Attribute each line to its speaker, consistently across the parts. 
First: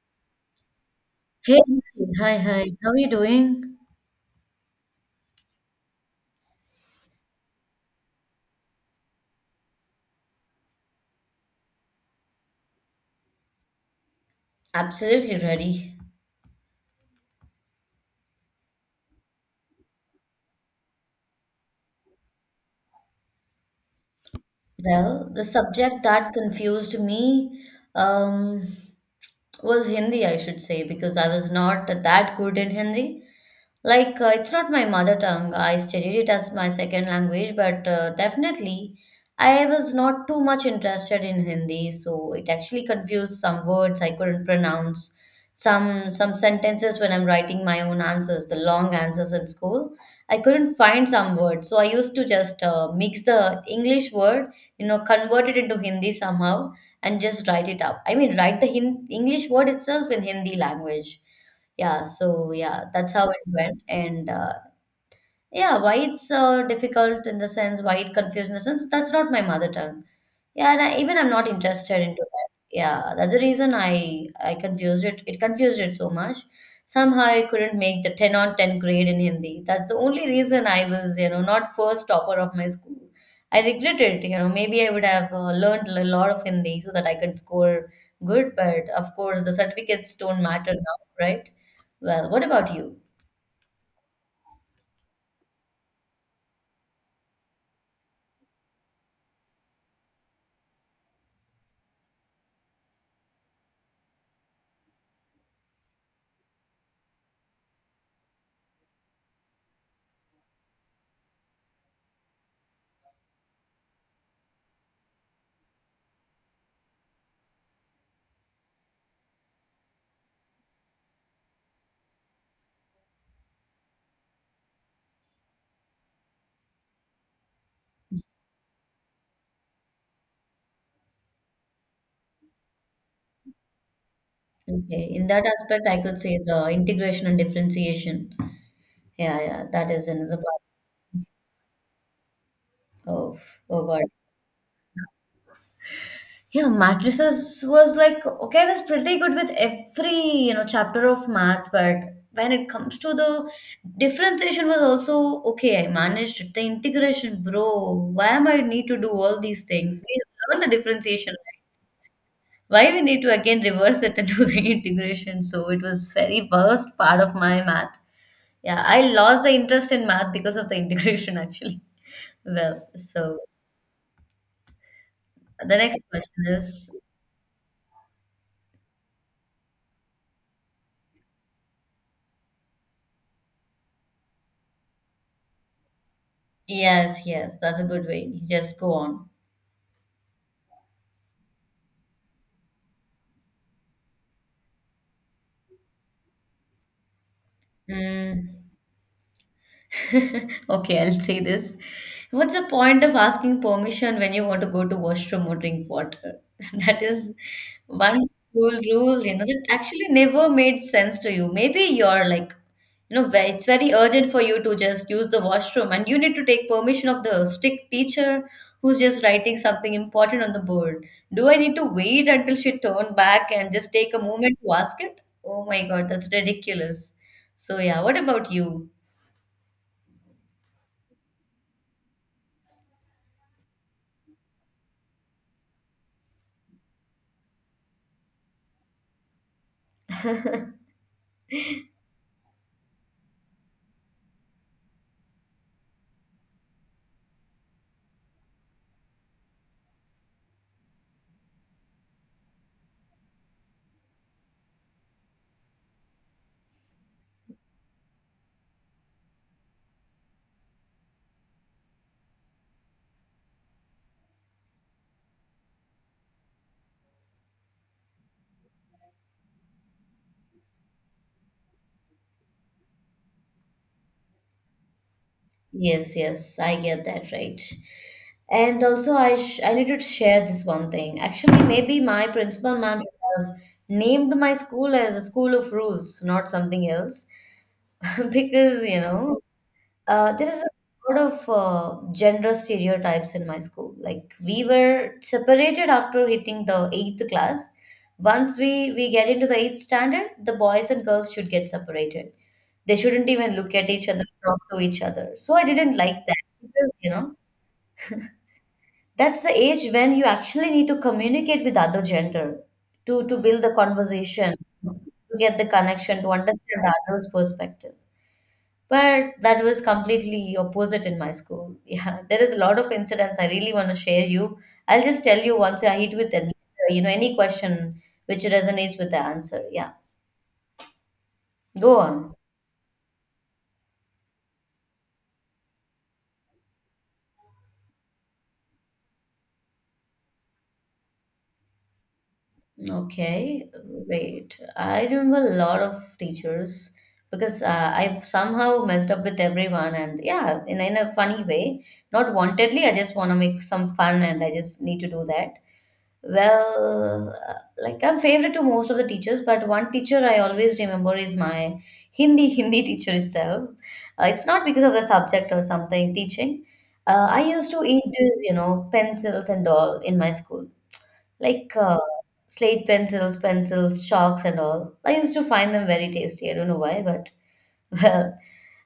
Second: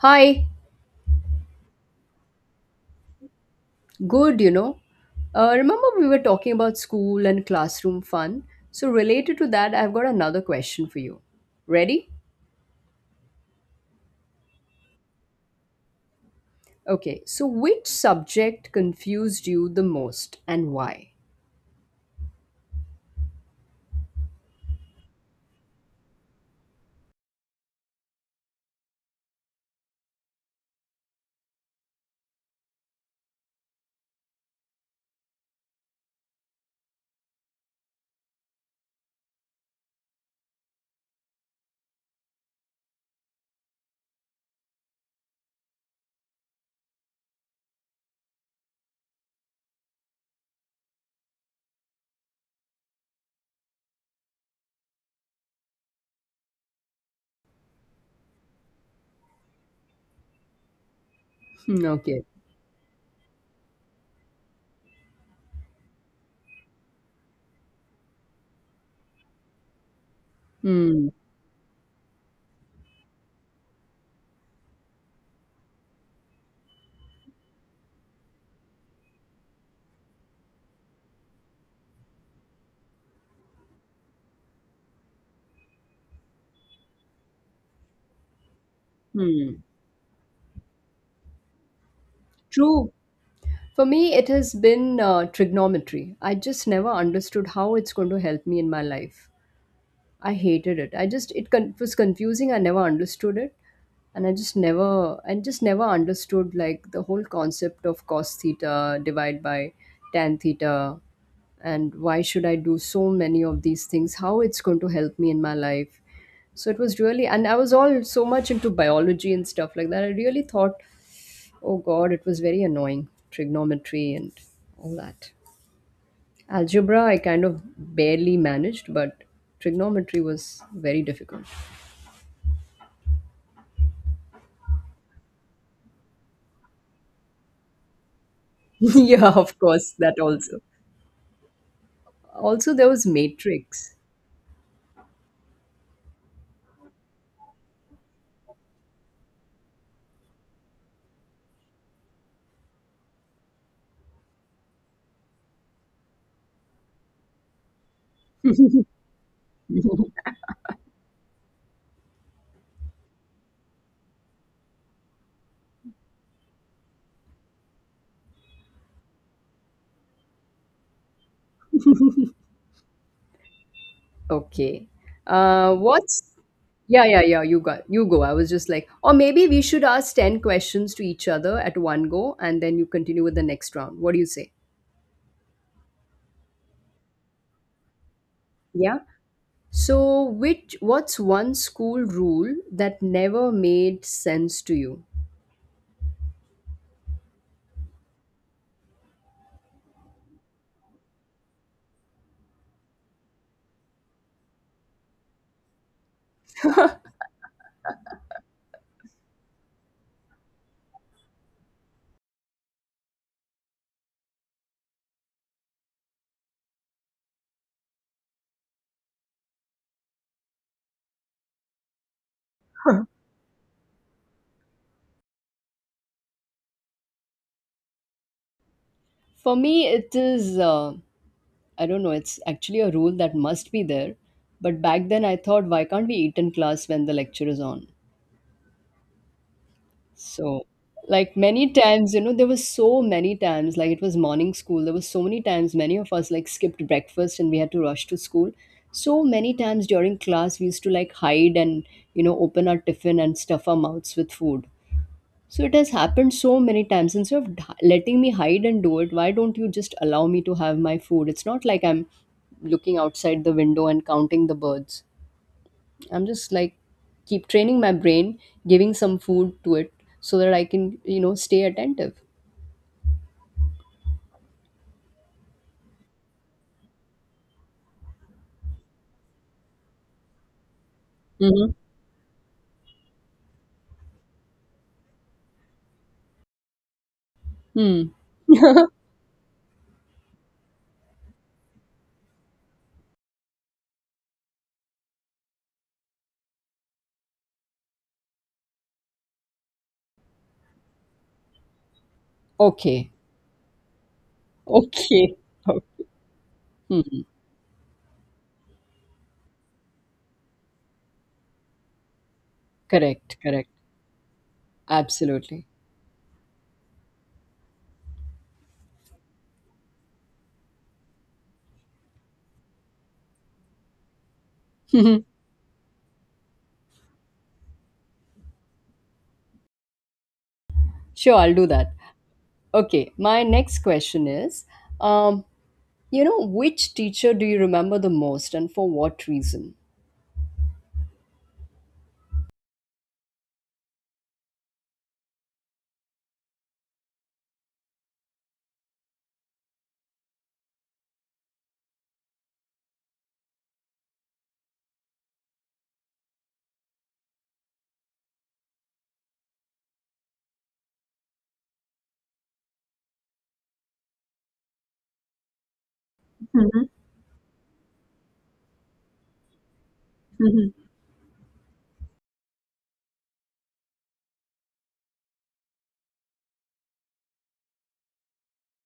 Speaker 1: Hi,
Speaker 2: Hey, hi, hi. How are you doing?
Speaker 1: good, you know. Remember, we were talking about school and classroom fun. So, related to that, I've got another question for you. Ready?
Speaker 2: Absolutely ready.
Speaker 1: Okay, so which subject confused you the most and why?
Speaker 2: Well, the subject that confused me, um, was Hindi, I should say, because I was not that good in Hindi. Like, it's not my mother tongue. I studied it as my second language, but definitely I was not too much interested in Hindi. So it actually confused some words I couldn't pronounce, some sentences when I'm writing my own answers, the long answers in school. I couldn't find some words, so I used to just mix the English word, you know, convert it into Hindi somehow and just write it up. I mean, write the English word itself in Hindi language.
Speaker 1: Hmm,
Speaker 2: Yeah,
Speaker 1: okay.
Speaker 2: so yeah, that's how it went. And yeah, why it's difficult in the sense, why it confused in the sense, that's not my mother tongue. Yeah,
Speaker 1: Hmm.
Speaker 2: even I'm not interested into that. Yeah, that's the reason I confused it. It confused it so much. Somehow I couldn't make the 10 on 10 grade in Hindi. That's the only reason I was, you know, not first topper of my school. I regret it. Maybe I would have learned a lot of Hindi so that I could score good, but of course the
Speaker 1: Hmm.
Speaker 2: certificates don't matter now, right? Well, what about
Speaker 1: True.
Speaker 2: you?
Speaker 1: For me, it has been trigonometry. I just never understood how it's going to help me in my life. I hated it. I just it con- was confusing. I never understood it, and I just never and just never understood like the whole concept of cos theta divided by tan theta, and why should I do so many of these things? How it's going to help me in my life? So it was really, and I was all so much into biology and stuff like that. I really thought, oh God, it was very annoying trigonometry and all that. Algebra I kind of barely managed, but trigonometry was very difficult.
Speaker 2: Okay, in that aspect, I could say the integration and differentiation.
Speaker 1: Yeah,
Speaker 2: Yeah,
Speaker 1: of
Speaker 2: yeah, that
Speaker 1: course,
Speaker 2: is
Speaker 1: that
Speaker 2: another
Speaker 1: also. Also, there was
Speaker 2: part of, oh
Speaker 1: matrix.
Speaker 2: God. Yeah, matrices was like, okay, I was pretty good with every, you know, chapter of maths, but when it comes to the differentiation was also okay, I managed it. The integration, bro, why am I need to do all these things? We have learned the differentiation, right? Why we need to again reverse it and do the integration? So it was very worst part of my math. Yeah, I lost the interest in math because of the integration actually. Well, so
Speaker 1: Okay.
Speaker 2: the next
Speaker 1: What's
Speaker 2: question is
Speaker 1: yeah, yeah, yeah. You go. I was just like, or maybe we should ask ten questions to each other at one go, and then you continue with the next round. What do you say?
Speaker 2: yes, yes, that's a good way. Just go
Speaker 1: Yeah.
Speaker 2: on.
Speaker 1: So, which what's one school rule that never made sense to you?
Speaker 2: Mm. Okay, I'll say this. What's the point of asking permission when you want to go to washroom or drink water? That is one school rule, you know, that actually never made sense to you. Maybe you're like, you know, it's very urgent for you to just use the washroom and you need to take permission of the strict teacher who's just writing something important on the board. Do I need to wait until she turn back and just take a moment to ask it? Oh my God, that's ridiculous. So yeah, what about you?
Speaker 1: For me, it is I don't know, it's actually a rule that must be there. But back then I thought, why can't we eat in class when the lecture is on? So, like many times, you know, there was so many times, like it was morning school, there was so many times many of us like skipped breakfast and we had to rush to school. So many times during class we used to like hide and, you know, open our tiffin and stuff our mouths with food. So it has happened so many times. Instead of letting me hide and do it, why don't you just allow me to have my food? It's not like I'm looking outside the window and counting the birds. I'm just like keep training my brain, giving some food to it so that I can, you know, stay attentive.
Speaker 2: Yes, yes, I get that right. And also, I need to share this one thing. Actually,
Speaker 1: Hmm.
Speaker 2: maybe my principal ma'am should have named my school as a school of rules, not something else,
Speaker 1: Hmm.
Speaker 2: because you know there is a lot of gender stereotypes in my school. Like we were separated after hitting the eighth class. Once we get into the eighth standard, the boys and girls should get separated. They
Speaker 1: Okay.
Speaker 2: shouldn't even look at each other, talk to each other.
Speaker 1: Okay.
Speaker 2: So I didn't
Speaker 1: Okay.
Speaker 2: like that because you
Speaker 1: Hmm.
Speaker 2: know that's the age when you actually need to communicate with other gender to
Speaker 1: Correct.
Speaker 2: build
Speaker 1: Correct.
Speaker 2: the conversation, to get
Speaker 1: Absolutely.
Speaker 2: the connection, to understand the other's perspective. But that was completely opposite in my school. Yeah, there is a lot of incidents I really want to share you. I'll just tell you once I hit with an, you know, any question which resonates with the answer. Yeah,
Speaker 1: Sure, I'll do that.
Speaker 2: go on.
Speaker 1: Okay. My next question is. Um, You know, which teacher do you remember the most and for what reason?
Speaker 2: Okay, great. I remember a lot of teachers because I've somehow messed up with everyone, and yeah, in a funny way, not wantedly. I just want to make some fun, and I just need to do that. Well, like I'm favorite to most of the teachers, but one teacher I always remember is my Hindi Hindi teacher itself. It's not because of the subject or something teaching. I used to eat these, you know, pencils and all in my school, like slate pencils, pencils, chalks and all. I used to find them very tasty. I don't know why, but well,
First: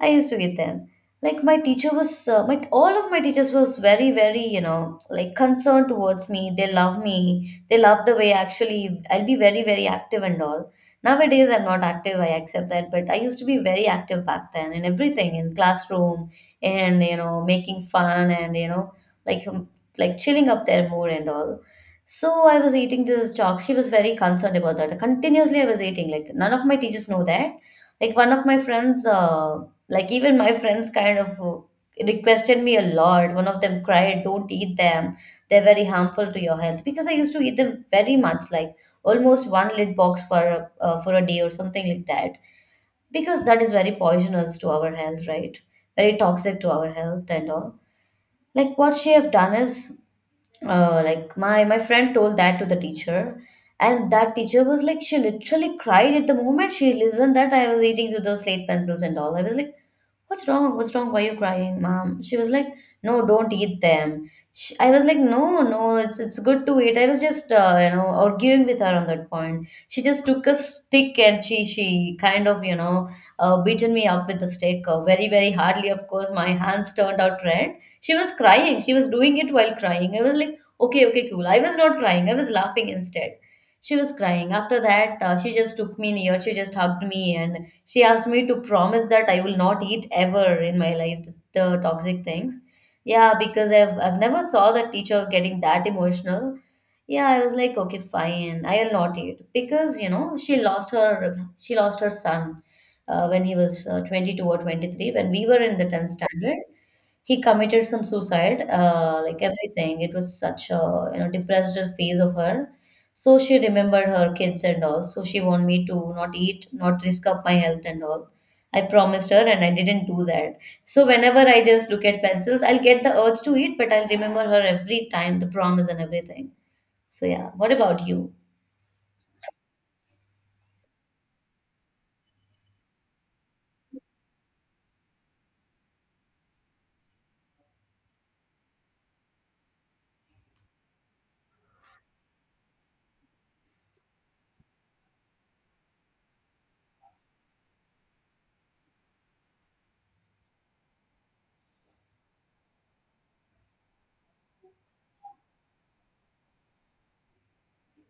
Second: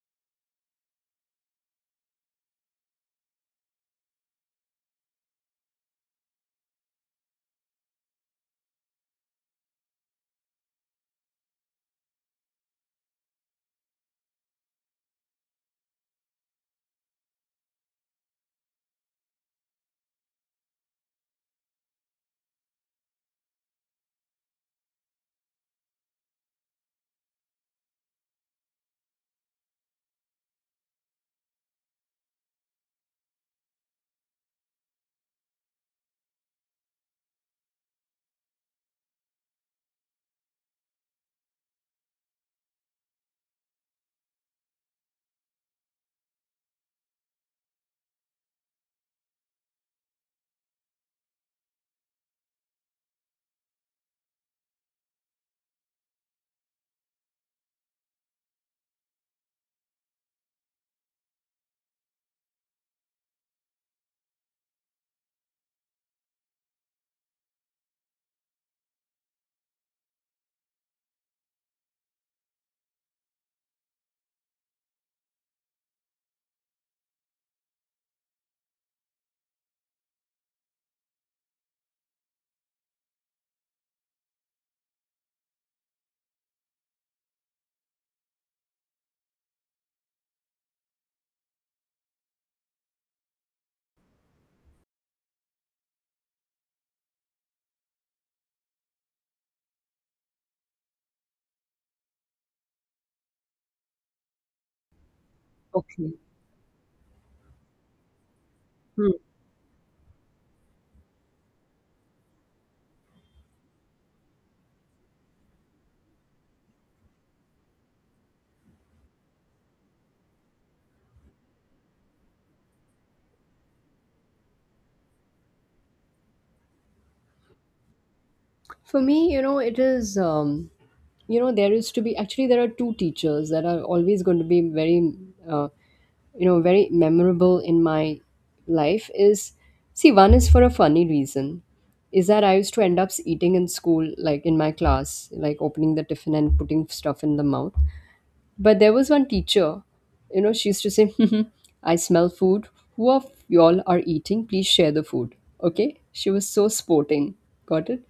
Speaker 2: I used to get them. Like my teacher was, my all of my teachers was very, very, you know, like concerned towards me. They love me. They love the way actually I'll be very, very active and all. Nowadays I'm not active. I accept that, but I used to be very active back then in everything, in classroom, and you know, making fun and you know, like um, like chilling up there more and all. So I was eating this chalk. She was very concerned about that. Continuously I was eating. Like none of my teachers know that. Like one of my friends. Like even my friends kind of requested me a lot. One of them cried, "Don't eat them. They're very harmful to your health." Because I used to eat them very much, like almost one lid box for for a day or something like that. Because that is very poisonous to our health, right? Very toxic to our health and all. Like what she have done is, like my friend told that to the teacher, and that teacher was like, she literally cried at the moment she listened that I was eating through those slate pencils and all. I was like, what's wrong? What's wrong? Why are you crying, mom? She was like, no, don't eat them. She, I was like, no, no, it's good to eat. I was just you know arguing with her on that point. She just took a stick and she kind of you know beaten me up with the stick very very hardly. Of course, my hands turned out red. She was crying. She was doing it while crying. I was like, okay, okay, cool. I was not crying. I was laughing instead. She was crying. After that, she just took me near. She just hugged me and she asked me to promise that I will not eat ever in my life the toxic things. Yeah, because I've never saw that teacher getting that emotional. Yeah, I was like, okay, fine, I'll not eat because you know she lost her son when he was 22 or 23 when we were in the 10th
Speaker 1: Okay.
Speaker 2: standard he committed some suicide,
Speaker 1: Hmm.
Speaker 2: like everything. It was such a you know depressed phase of her. So she remembered her kids and all. So she wanted me to not eat, not risk up my health and all. I promised her and I didn't do that. So whenever I just look at pencils, I'll get the urge to eat, but I'll remember her every time, the promise and everything. So yeah, what about you?
Speaker 1: For me, you know, it is, you know, there is to be actually there are two teachers that are always going to be very, uh, you know, very memorable in my life. Is, see, one is for a funny reason, is that I used to end up eating in school, like in my class, like opening the tiffin and putting stuff in the mouth. But there was one teacher, you know, she used to say, I smell food. Who of y'all are eating? Please share the food. Okay? She was so sporting. Got it?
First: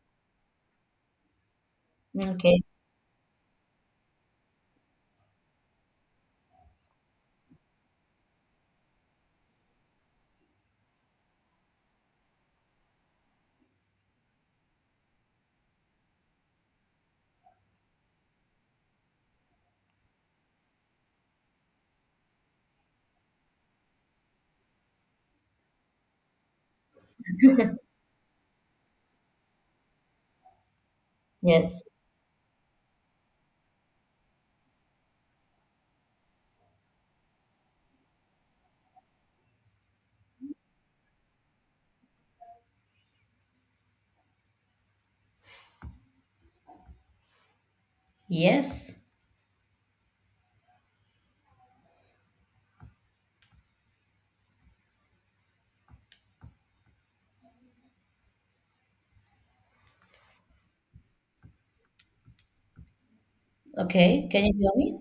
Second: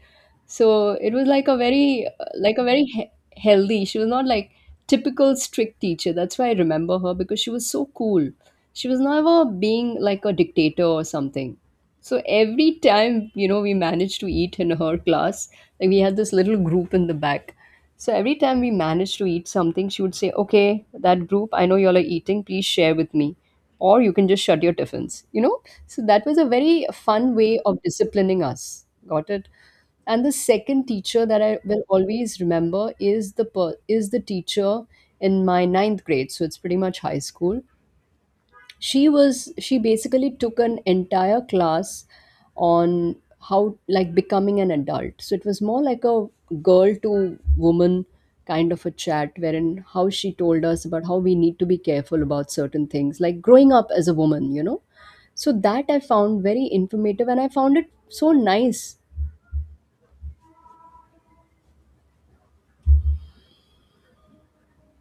Speaker 1: So it was like
Speaker 2: Okay.
Speaker 1: a very healthy, she was not like typical strict teacher. That's why I remember her because she was so cool. She was never being like a dictator or something. So every time, you know, we managed to eat in her class, like we had this little group in the back, so every time we managed to eat something, she would say, Okay, that group, I know y'all are eating, please share with me. Or you can just shut your tiffins, you know? So that was a very fun way of disciplining us. Got it? And the second teacher that I will
Speaker 2: Yes.
Speaker 1: always remember is the is the teacher in my ninth grade. So it's pretty much high school. She was, she basically took an entire class on how, like, becoming an adult, so it was more like a girl to woman kind of a
Speaker 2: Yes.
Speaker 1: chat, wherein how she told us about how we need to be careful about certain things like growing up as a woman, you know, so that I found very informative, and I found it so nice.
Speaker 2: Okay. Can you hear me?